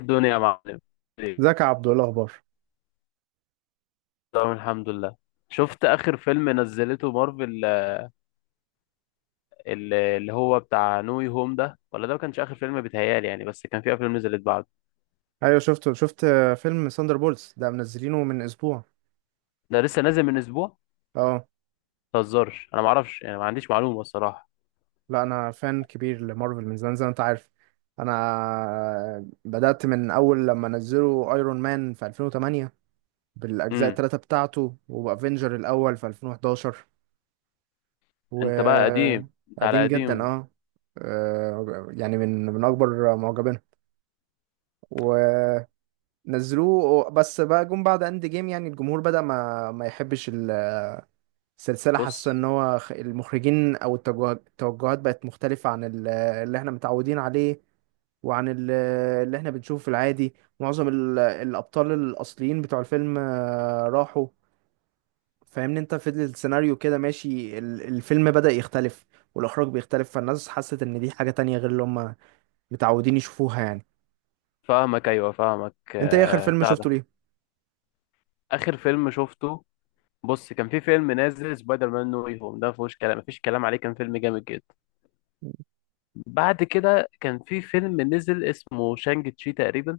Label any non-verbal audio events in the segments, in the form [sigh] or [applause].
الدنيا يا معلم. ازيك يا عبدو ايه الاخبار. تمام، الحمد لله. شفت اخر فيلم نزلته مارفل؟ اللي هو بتاع نوي هوم ده؟ ولا ده ما كانش اخر فيلم، بيتهيالي يعني، بس كان في افلام نزلت بعده. ايوه شفته، فيلم ساندر بولز ده منزلينه من اسبوع. ده لسه نازل من اسبوع؟ اه. ما تهزرش، انا ما اعرفش يعني، ما عنديش معلومه الصراحه. لا انا فان كبير لمارفل من زمان زي ما انت عارف. انا بدأت من اول لما نزلوا ايرون مان في 2008 بالاجزاء امم. الثلاثه بتاعته، وافنجر الاول في 2011 انت بقى قديم، انت على وقديم جدا قديم. اه. يعني من اكبر معجبينه. ونزلوه بس بقى جم بعد اند جيم، يعني الجمهور بدأ ما يحبش سلسلة. حاسة بص. ان هو المخرجين او التوجهات بقت مختلفة عن اللي احنا متعودين عليه، وعن اللي احنا بنشوفه في العادي. معظم الابطال الاصليين بتوع الفيلم راحوا. فاهمني انت، في السيناريو كده ماشي، الفيلم بدأ يختلف والاخراج بيختلف، فالناس حست ان دي حاجة تانية غير اللي هم متعودين يشوفوها يعني. فاهمك، ايوه فاهمك انت ايه اخر فيلم بتاع ده. شفته ليه؟ اخر فيلم شفته، بص كان في فيلم نازل سبايدر مان نوي هوم، ده ما فيهوش كلام، ما فيش كلام عليه، كان فيلم جامد جدا. بعد كده كان في فيلم نزل اسمه شانج تشي تقريبا.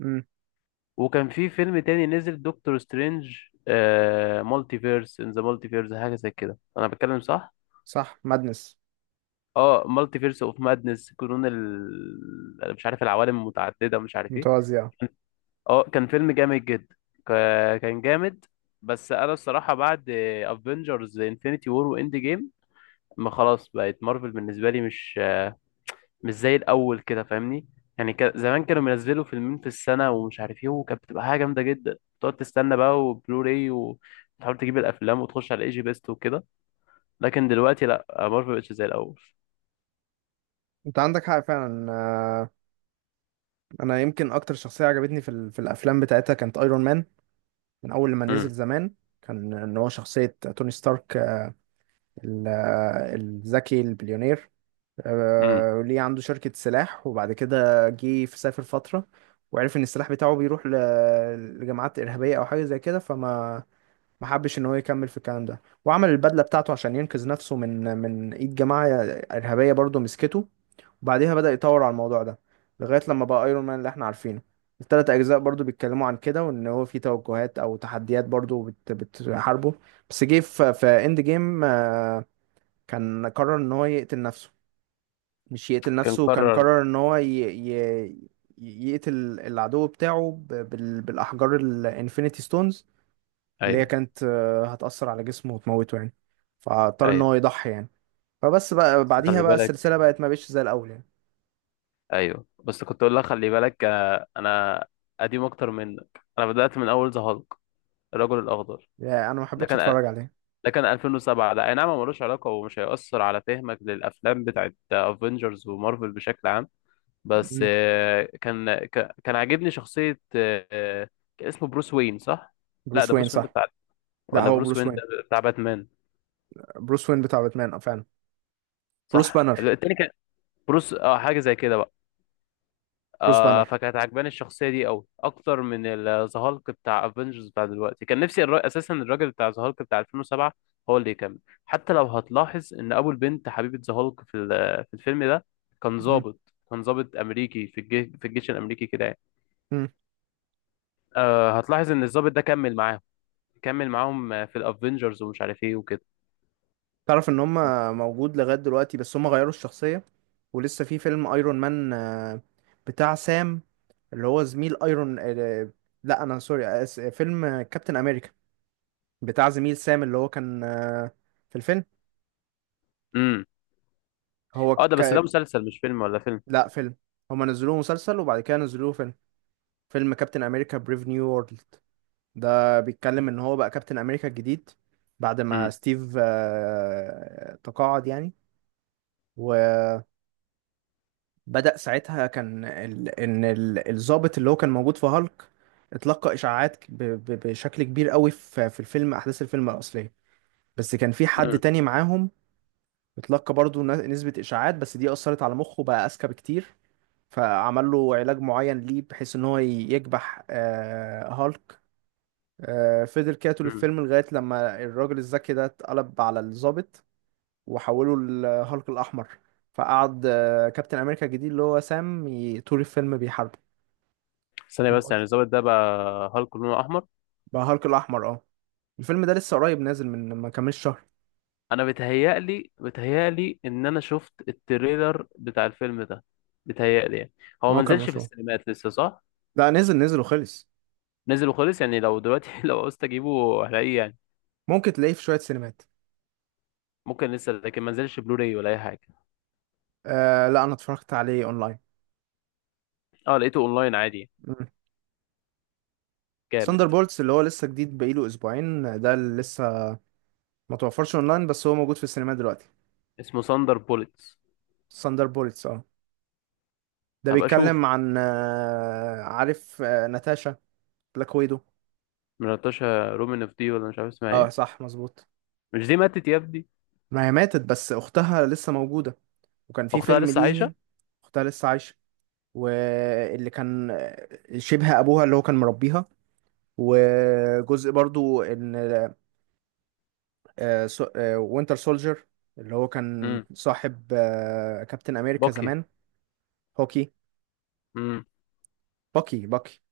امم. وكان في فيلم تاني نزل دكتور سترينج مالتي فيرس ان ذا مالتي فيرس، حاجه زي كده، انا بتكلم صح؟ صح، مادنس. اه، مالتي فيرس اوف مادنس، قانون أنا مش عارف، العوالم المتعدده، مش عارف ايه. متوازية. اه كان فيلم جامد جدا. كان جامد. بس انا الصراحه بعد افنجرز انفينيتي وور واند جيم، ما خلاص بقت مارفل بالنسبه لي مش زي الاول كده، فاهمني؟ يعني كان زمان كانوا بينزلوا فيلمين في السنه ومش عارف ايه، وكانت بتبقى حاجه جامده جدا. تقعد تستنى بقى وبلوراي وتحاول تجيب الافلام وتخش على ايجي بيست وكده. لكن دلوقتي لا، مارفل مبقتش زي الاول. انت عندك حق فعلا. انا يمكن اكتر شخصيه عجبتني في الافلام بتاعتها كانت ايرون مان، من اول لما نزل امم. زمان. كان ان هو شخصيه توني ستارك، ال- الذكي البليونير. امم. ليه عنده شركه سلاح، وبعد كده جه في سافر فتره وعرف ان السلاح بتاعه بيروح لجماعات ارهابيه او حاجه زي كده. فما ما حبش ان هو يكمل في الكلام ده، وعمل البدله بتاعته عشان ينقذ نفسه من ايد جماعه ارهابيه برضه مسكته. بعديها بدأ يطور على الموضوع ده لغاية لما بقى ايرون مان اللي احنا عارفينه. التلات اجزاء برضو بيتكلموا عن كده، وان هو في توجهات او تحديات برضو بتحاربه. بس جه في اند جيم، كان قرر ان هو يقتل نفسه. مش يقتل كان نفسه، كان قرر. قرر ان هو يقتل العدو بتاعه بالاحجار الانفينيتي ستونز اللي هي ايوه. كانت هتأثر على جسمه وتموته يعني. فاضطر ان ايوه، هو يضحي يعني. فبس بقى بس بعديها خلي بقى السلسلة بالك. بقت ما بقتش زي الاول يعني. ايوه، بس كنت اقول لك خلي بالك، انا قديم اكتر منك. انا بدات من اول ذا هالك، الرجل الاخضر. يعني انا ما ده حبيتش كان، اتفرج عليها. ده كان 2007. ده اي نعم هو ملوش علاقة ومش هيأثر على فهمك للأفلام بتاعت افنجرز ومارفل بشكل عام. بس مم. كان عاجبني شخصية، كان اسمه بروس وين صح؟ لا بروس ده وين بروس وين ده صح؟ بتاع، لا ولا هو بروس بروس وين وين، ده بتاع باتمان؟ بروس وين بتاع باتمان اه فعلا. بروس صح؟ بانر. التاني كان بروس، اه حاجة زي كده. بروس آه، بانر. فكانت عجباني الشخصية دي أوي، أكتر من الزهالك بتاع افنجرز بتاع دلوقتي. كان نفسي أساسا الراجل بتاع زهالك بتاع 2007 هو اللي يكمل. حتى لو هتلاحظ إن أبو البنت حبيبة زهالك في الفيلم ده كان مم. ضابط، كان ضابط أمريكي في الجيش الأمريكي كده يعني. مم. آه، هتلاحظ إن الضابط ده كمل معاهم، كمل معاهم في الافنجرز ومش عارف إيه وكده. تعرف ان هم موجود لغاية دلوقتي، بس هم غيروا الشخصية. ولسه في فيلم ايرون مان، بتاع سام اللي هو زميل ايرون. لا انا سوري، فيلم كابتن امريكا بتاع زميل سام اللي هو كان في الفيلم. امم. هو اه ده ك... بس ده مسلسل مش فيلم، ولا فيلم؟ لا فيلم، هم نزلوه مسلسل وبعد كده نزلوه فيلم. فيلم كابتن امريكا بريف نيو وورلد، ده بيتكلم ان هو بقى كابتن امريكا الجديد بعد ما امم. ستيف تقاعد يعني. وبدأ ساعتها، كان ان الضابط اللي هو كان موجود في هالك اتلقى اشاعات بشكل كبير قوي في الفيلم، احداث الفيلم الاصليه، بس كان في حد امم. تاني معاهم اتلقى برضو نسبة اشاعات، بس دي اثرت على مخه بقى اذكى بكتير. فعمل له علاج معين ليه بحيث ان هو يكبح هالك. فضل كده طول امم. الفيلم لغاية لما الراجل الذكي ده اتقلب على الضابط وحوله لهالك الأحمر. فقعد كابتن أمريكا الجديد اللي هو سام طول الفيلم بيحاربه. ثانية بس، يعني الضابط ده بقى هالك لونه أحمر؟ بقى هالك الأحمر اه. الفيلم ده لسه قريب نازل، من ما كملش شهر. انا بتهيألي، بتهيألي ان انا شفت التريلر بتاع الفيلم ده، بتهيألي يعني. هو ما هو ما كان نزلش في مشهور. السينمات لسه صح؟ لا نزل نزل وخلص. نزل وخلص، يعني لو دلوقتي [laughs] لو عاوزت اجيبه هلاقيه يعني؟ ممكن تلاقيه في شوية سينمات. ممكن لسه، لكن ما نزلش بلوراي ولا اي حاجه. آه لا، أنا اتفرجت عليه أونلاين. اه لقيته اونلاين عادي يعني. جامد. ثاندر بولتس اللي هو لسه جديد بقاله أسبوعين، ده اللي لسه ما توفرش أونلاين بس هو موجود في السينما دلوقتي. اسمه ساندر بوليتس؟ ثاندر بولتس اه. ده هبقى اشوف. بيتكلم عن عارف ناتاشا، بلاك ويدو. من ناتاشا رومانوف دي؟ ولا مش عارف اسمها اه ايه. صح مظبوط. مش دي ماتت يا ابني؟ ما هي ماتت، بس اختها لسه موجودة، وكان في اختها فيلم لسه عايشه؟ ليه. اختها لسه عايشة. واللي كان شبه ابوها اللي هو كان مربيها. وجزء برضو ان وينتر سولجر اللي هو كان امم. صاحب كابتن امريكا باكي. زمان. هوكي. امم. باكي.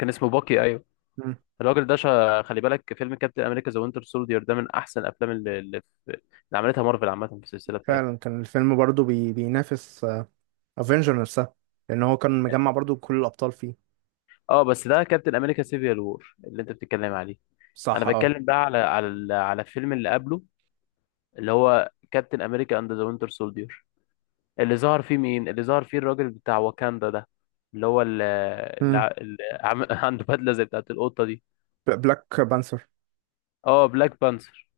كان اسمه باكي، ايوه. مم. الراجل ده خلي بالك، فيلم كابتن امريكا ذا وينتر سولدير ده من احسن الافلام اللي عملتها مارفل عامه في السلسله بتاعتها. فعلا كان الفيلم برضو بينافس افنجر نفسها، لان هو كان مجمع برضو كل الابطال فيه. اه بس ده كابتن امريكا سيفيال وور اللي انت بتتكلم عليه. انا صح اه. بتكلم بقى على على الفيلم اللي قبله، اللي هو كابتن امريكا اند ذا وينتر سولدير. اللي ظهر فيه مين؟ اللي ظهر فيه الراجل بتاع واكاندا ده، اللي هو اللي, امم. اللي عم... [laughs] عنده بدله زي بتاعت القطه دي. بلاك بانثر. اه، بلاك بانثر،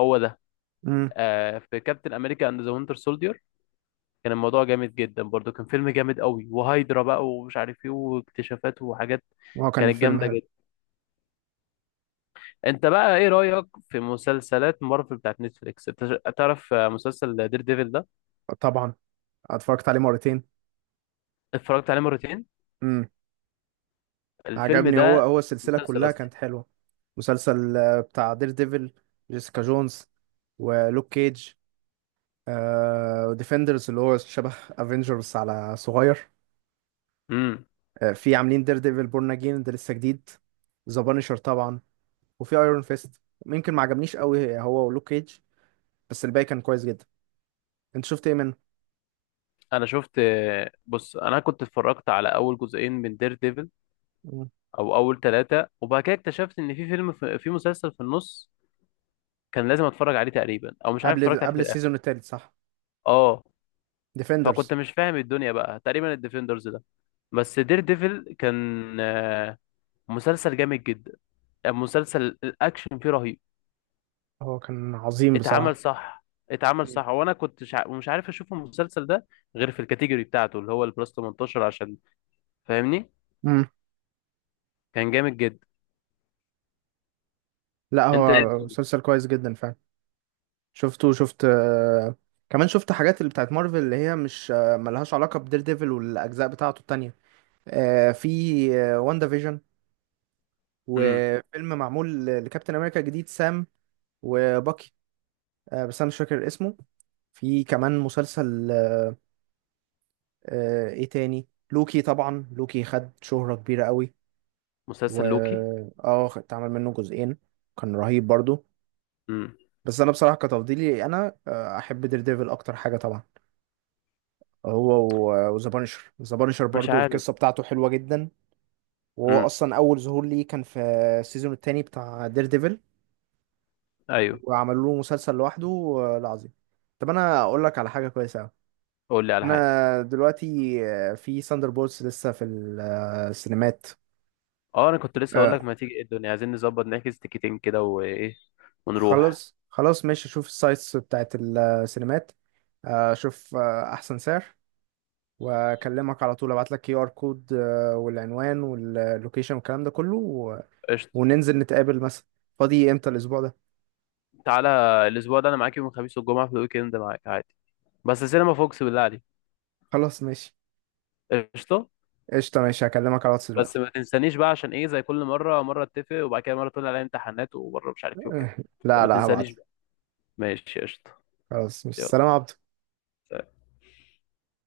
هو ده. امم. آه، في كابتن امريكا اند ذا وينتر سولدير كان الموضوع جامد جدا برضو، كان فيلم جامد قوي، وهايدرا بقى ومش عارف ايه، واكتشافات وحاجات وهو كان كانت فيلم جامدة حلو. جدا. انت بقى ايه رأيك في مسلسلات مارفل بتاعت نتفليكس؟ انت تعرف مسلسل دير ديفل ده؟ طبعا اتفرجت عليه مرتين. اتفرجت عليه مرتين؟ امم. الفيلم عجبني، ده، هو السلسلة مسلسل كلها اصلي. كانت حلوة. مسلسل بتاع دير ديفل، جيسيكا جونز، ولوك كيج. آه ديفندرز، اللي هو شبه افنجرز على صغير. امم. آه، في عاملين دير ديفل بورن اجين ده لسه جديد. ذا بانشر طبعا. وفي ايرون فيست، ممكن ما عجبنيش قوي هو ولوك كيج، بس الباقي كان كويس جدا. انت شفت ايه منه؟ انا شفت، بص انا كنت اتفرجت على اول جزئين من دير ديفل، مم. او اول ثلاثة، وبعد كده اكتشفت ان في فيلم، في مسلسل في النص كان لازم اتفرج عليه تقريبا، او مش عارف اتفرجت عليه قبل في الاخر. السيزون التالت صح. اه، ديفندرز. فكنت مش فاهم الدنيا بقى تقريبا، الديفندرز ده. بس دير ديفل كان آه، مسلسل جامد جدا، مسلسل الاكشن فيه رهيب. هو كان عظيم اتعمل بصراحة. صح، اتعمل صح، وانا كنت مش عارف اشوف المسلسل ده غير في الكاتيجوري بتاعته، اللي هو البلس 18، عشان فاهمني. امم. كان جامد جدا. لا انت. هو مسلسل كويس جدا فعلا. شفته، كمان شفت حاجات اللي بتاعت مارفل اللي هي مش ملهاش علاقة بدير ديفل والأجزاء بتاعته التانية. في واندا فيجن، امم. وفيلم معمول لكابتن أمريكا جديد سام وباكي، بس أنا مش فاكر اسمه. في كمان مسلسل إيه تاني، لوكي طبعا، لوكي خد شهرة كبيرة قوي. و مسلسل لوكي. اه اتعمل منه جزئين، كان رهيب برضو. امم. بس انا بصراحه كتفضيلي انا احب دير ديفل اكتر حاجه طبعا هو. وذا بانشر، ذا بانشر مش برضو عارف. القصه بتاعته حلوه جدا. وهو امم. اصلا اول ظهور ليه كان في السيزون التاني بتاع دير ديفل، ايوه، وعملوا له مسلسل لوحده العظيم. طب انا اقول لك على حاجه كويسه أوي. قول لي على حاجه. انا دلوقتي في ساندر بولز لسه في السينمات. اه، انا كنت لسه اقول آه، لك ما تيجي إيه الدنيا، عايزين نظبط نحجز تيكتين كده وايه ونروح. خلاص خلاص ماشي، اشوف السايتس بتاعت السينمات، اشوف احسن سعر واكلمك على طول، ابعت لك كي ار كود والعنوان واللوكيشن والكلام ده كله قشطه. وننزل نتقابل مثلا. فاضي امتى الاسبوع ده؟ تعالى، الاسبوع ده انا معاك يوم الخميس والجمعه، في الويك اند معاك عادي، بس سينما فوكس بالله عليك. خلاص ماشي. قشطه. قشطة ماشي، هكلمك على الواتس بس دلوقتي. ما تنسانيش بقى، عشان ايه زي كل مره، مره اتفق وبعد كده مره تقول عليا امتحانات، ومره مش عارف ايه وكده. [laughs] لا ما لا هبعت تنسانيش لك. بقى. ماشي قشطه. خلاص، مش يلا. سلام يا عبدو. سلام.